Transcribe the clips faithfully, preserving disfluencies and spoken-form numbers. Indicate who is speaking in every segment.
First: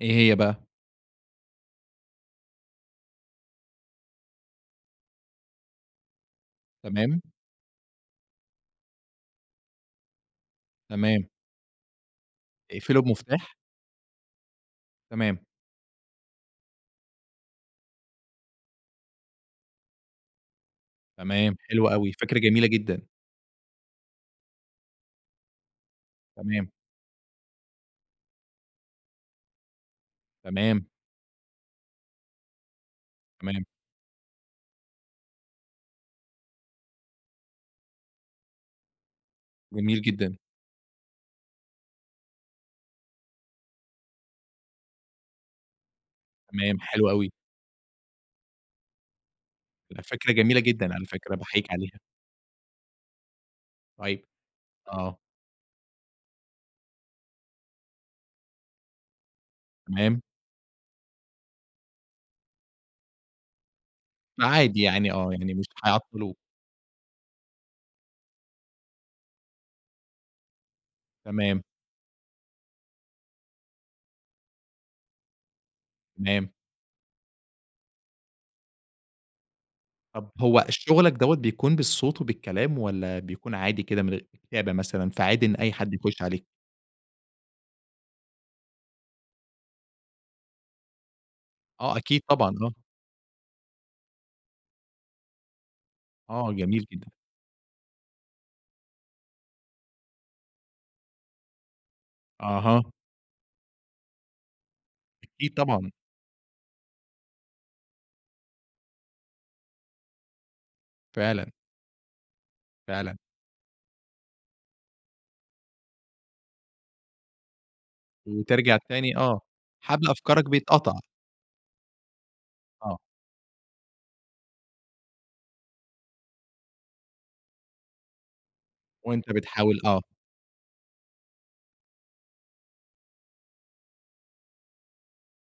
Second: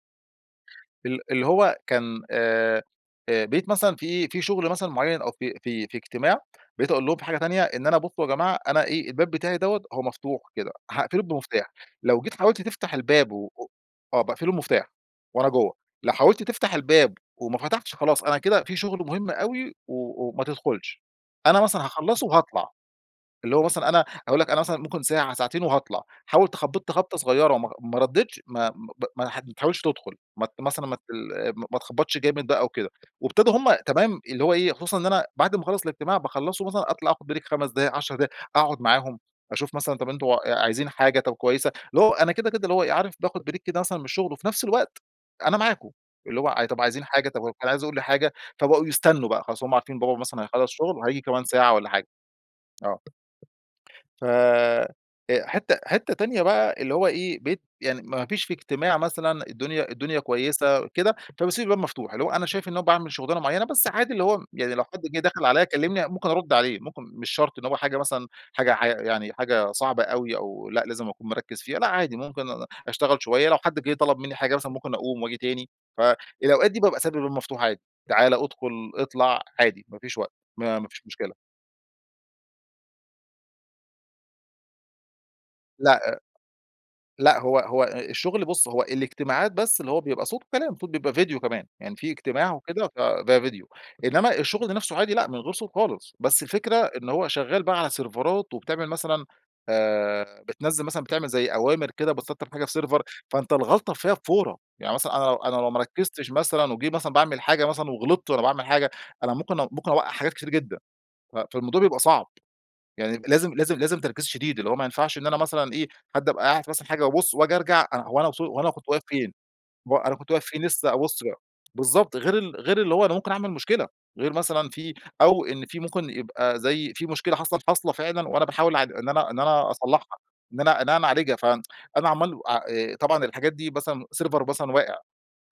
Speaker 1: إيه هي بقى؟
Speaker 2: ال اللي هو كان آآ، بقبت مثلًا فيه في شغل مثلًا معين أو في في في اجتماع، بقيت أقول لهم
Speaker 1: تمام.
Speaker 2: في حاجة تانية إن أنا بُصّوا يا جماعة أنا إيه، الباب بتاعي دوّة هو مفتوح كده، هاقفله
Speaker 1: تمام.
Speaker 2: بمفتاح، لو جيت حاولت تفتح
Speaker 1: تقفله
Speaker 2: الباب و
Speaker 1: بمفتاح؟
Speaker 2: آه باقفله بمفتاح
Speaker 1: تمام.
Speaker 2: وأنا جوا، لو حاولت تفتح الباب وما فتحش خلاص أنا كده فيه شغل مهم أوي و وما تدخلش،
Speaker 1: تمام،
Speaker 2: أنا مثلًا
Speaker 1: حلو أوي،
Speaker 2: هاخلصه
Speaker 1: فكرة جميلة
Speaker 2: وهاطلع،
Speaker 1: جدًا.
Speaker 2: اللي هو مثلًا أنا هاقول لك أنا مثلًا ممكن ساعة ساعتين وهاطلع، حاول
Speaker 1: تمام.
Speaker 2: تخبط خبطة صغيرة وما ما ردتش ما ب ب ما تح ما تحاولش تدخل مت
Speaker 1: تمام.
Speaker 2: مثلًا ما تل آآ ما تخبطش جامد بقى وكده، وابتدوا
Speaker 1: تمام.
Speaker 2: هم تمام اللي هو إيه، خصوصًا إن أنا بعد ما أخلص الاجتماع باخلصه مثلًا أطلع أخد Break خَمس دقايق عَشر دقايق، أقعد معاهم أشوف مثلًا
Speaker 1: جميل
Speaker 2: طب أنتم
Speaker 1: جدًا.
Speaker 2: آآ عايزين حاجة؟ طب كويسة اللي هو أنا كده كده اللي هو إيه عارف باخد Break كده مثلًا من الشغل، وفي نفس الوقت أنا معاكم، اللي هو ع
Speaker 1: تمام،
Speaker 2: طب عايزين
Speaker 1: حلو
Speaker 2: حاجة؟
Speaker 1: أوي.
Speaker 2: طب واللي كان عايز يقول لي حاجة؟ فبقوا يستنوا بقى خلاص هُم عارفين
Speaker 1: ده
Speaker 2: بابا
Speaker 1: فكرة
Speaker 2: مثلًا
Speaker 1: جميلة
Speaker 2: هيخلص
Speaker 1: جدًا
Speaker 2: شغل
Speaker 1: على
Speaker 2: وهييجي
Speaker 1: فكرة،
Speaker 2: كمان
Speaker 1: باحييك
Speaker 2: ساعة والّا
Speaker 1: عليها.
Speaker 2: حاجة آه. ف
Speaker 1: طيب، آه.
Speaker 2: أ حتة حتة تانية بقى اللي هو إيه، بقيت يعني مافيش في اجتماع مثلًا، الدنيا الدنيا
Speaker 1: تمام.
Speaker 2: كويسة كده، فباسيب الباب مفتوح، اللي هو أنا شايف إن أنا باعمل شغلانة معينة، بس عادي اللي هو يعني
Speaker 1: فعادي
Speaker 2: لو حد
Speaker 1: يعني
Speaker 2: جه
Speaker 1: آه،
Speaker 2: دخل
Speaker 1: يعني
Speaker 2: عليَّ
Speaker 1: مش
Speaker 2: كلمني ممكن
Speaker 1: هيعطلوك.
Speaker 2: أرد عليه، ممكن مش شرط اللي هو حاجة مثلًا حاجة ع يعني حاجة صعبة أوي، أو لأ لازم أكون مركز
Speaker 1: تمام.
Speaker 2: فيها، لأ عادي ممكن أنا أشتغل شويّة، لو حد جه طلب مني حاجة مثلًا ممكن أقوم وأجي تاني، ف
Speaker 1: تمام.
Speaker 2: الأوقات دي بابقي سايب الباب مفتوح عادي، تعالَ ادخل اطلع عادي، مافيش
Speaker 1: طب
Speaker 2: وقت
Speaker 1: هو ال
Speaker 2: ما ما فيش
Speaker 1: شغلك
Speaker 2: مشكلة.
Speaker 1: دوّة بيكون بالصوت وبالكلام، والّا بيكون عادي كده من غي كتابة مثلًا فعادي إن أي حد
Speaker 2: لأ
Speaker 1: يخش عليك؟
Speaker 2: لأ، هو هو ال الشغل بُصّ هو الاجتماعات بس اللي هو بيبقى صوت وكلام، صوت بيبقى فيديو كمان يعني
Speaker 1: آه،
Speaker 2: في
Speaker 1: أكيد
Speaker 2: اجتماع
Speaker 1: طبعًا، آه.
Speaker 2: وكده، فده فيديو، إنما الشغل نفسه عادي لأ من غير صوت خالص، بس
Speaker 1: آه،
Speaker 2: الفكرة
Speaker 1: جميل جدًا.
Speaker 2: إن هو شغال بقى على سيرفرات وبتعمل مثلًا آآ، بتنزّل مثلًا بتعمل زي أوامر كده بت Setup حاجة في
Speaker 1: أها.
Speaker 2: Server، فأنت الغلطة فيها بفورة، يعني مثلًا أنا لو
Speaker 1: أكيد
Speaker 2: أنا لو ما
Speaker 1: طبعًا.
Speaker 2: ركزتش مثلًا وجه مثلًا باعمل حاجة مثلًا وغلطت وأنا باعمل حاجة أنا ممكن أ ممكن أوقع حاجات كتيرة جدًا، ف
Speaker 1: فعلًا.
Speaker 2: فالموضوع بيبقى صعب،
Speaker 1: فعلًا.
Speaker 2: يعني لازم لازم لازم تركيز شديد اللي هو ما ينفعش إن أنا مثلًا إيه، حد أبقى قاعد مثلًا حاجة وأبص وأجي أرجع هو أنا وص هو أنا
Speaker 1: وترجع
Speaker 2: كنت واقف
Speaker 1: تاني
Speaker 2: فين؟
Speaker 1: آه،
Speaker 2: وه
Speaker 1: حبل
Speaker 2: أنا كنت واقف
Speaker 1: أفكارك
Speaker 2: فين؟ لسه
Speaker 1: بيتقطع.
Speaker 2: أبص بالضبط، غير ال غير اللي
Speaker 1: آه.
Speaker 2: هو أنا ممكن أعمل مشكلة، غير مثلًا في أو إن في ممكن يبقى زي فيه مشكلة حصلت حاصلة فعلًا وأنا باحاول اع إن أنا
Speaker 1: وأنت
Speaker 2: إن أنا
Speaker 1: بتحاول آه.
Speaker 2: أصلحها، إن أنا إن أنا أعالجها، ف أنا عَمال أ آآ طبعًا الحاجات دي مثلًا Server مثلًا واقع،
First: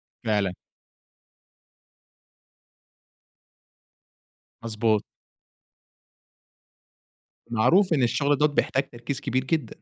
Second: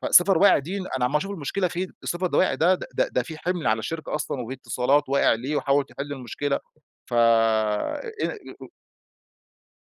Speaker 2: فServer
Speaker 1: فعلًا.
Speaker 2: واقع دي أنا عمال أشوف المشكلة فين؟ ال Server اللي وقع ده د ده ده فيه حِمل على الشركة أصلًا
Speaker 1: مضبوط.
Speaker 2: واتصالات واقع ليه؟ وحاول تحل المشكلة ف.
Speaker 1: معروف إن الشغل دوّة
Speaker 2: [unintelligible]
Speaker 1: بيحتاج تركيز كبير جدًا.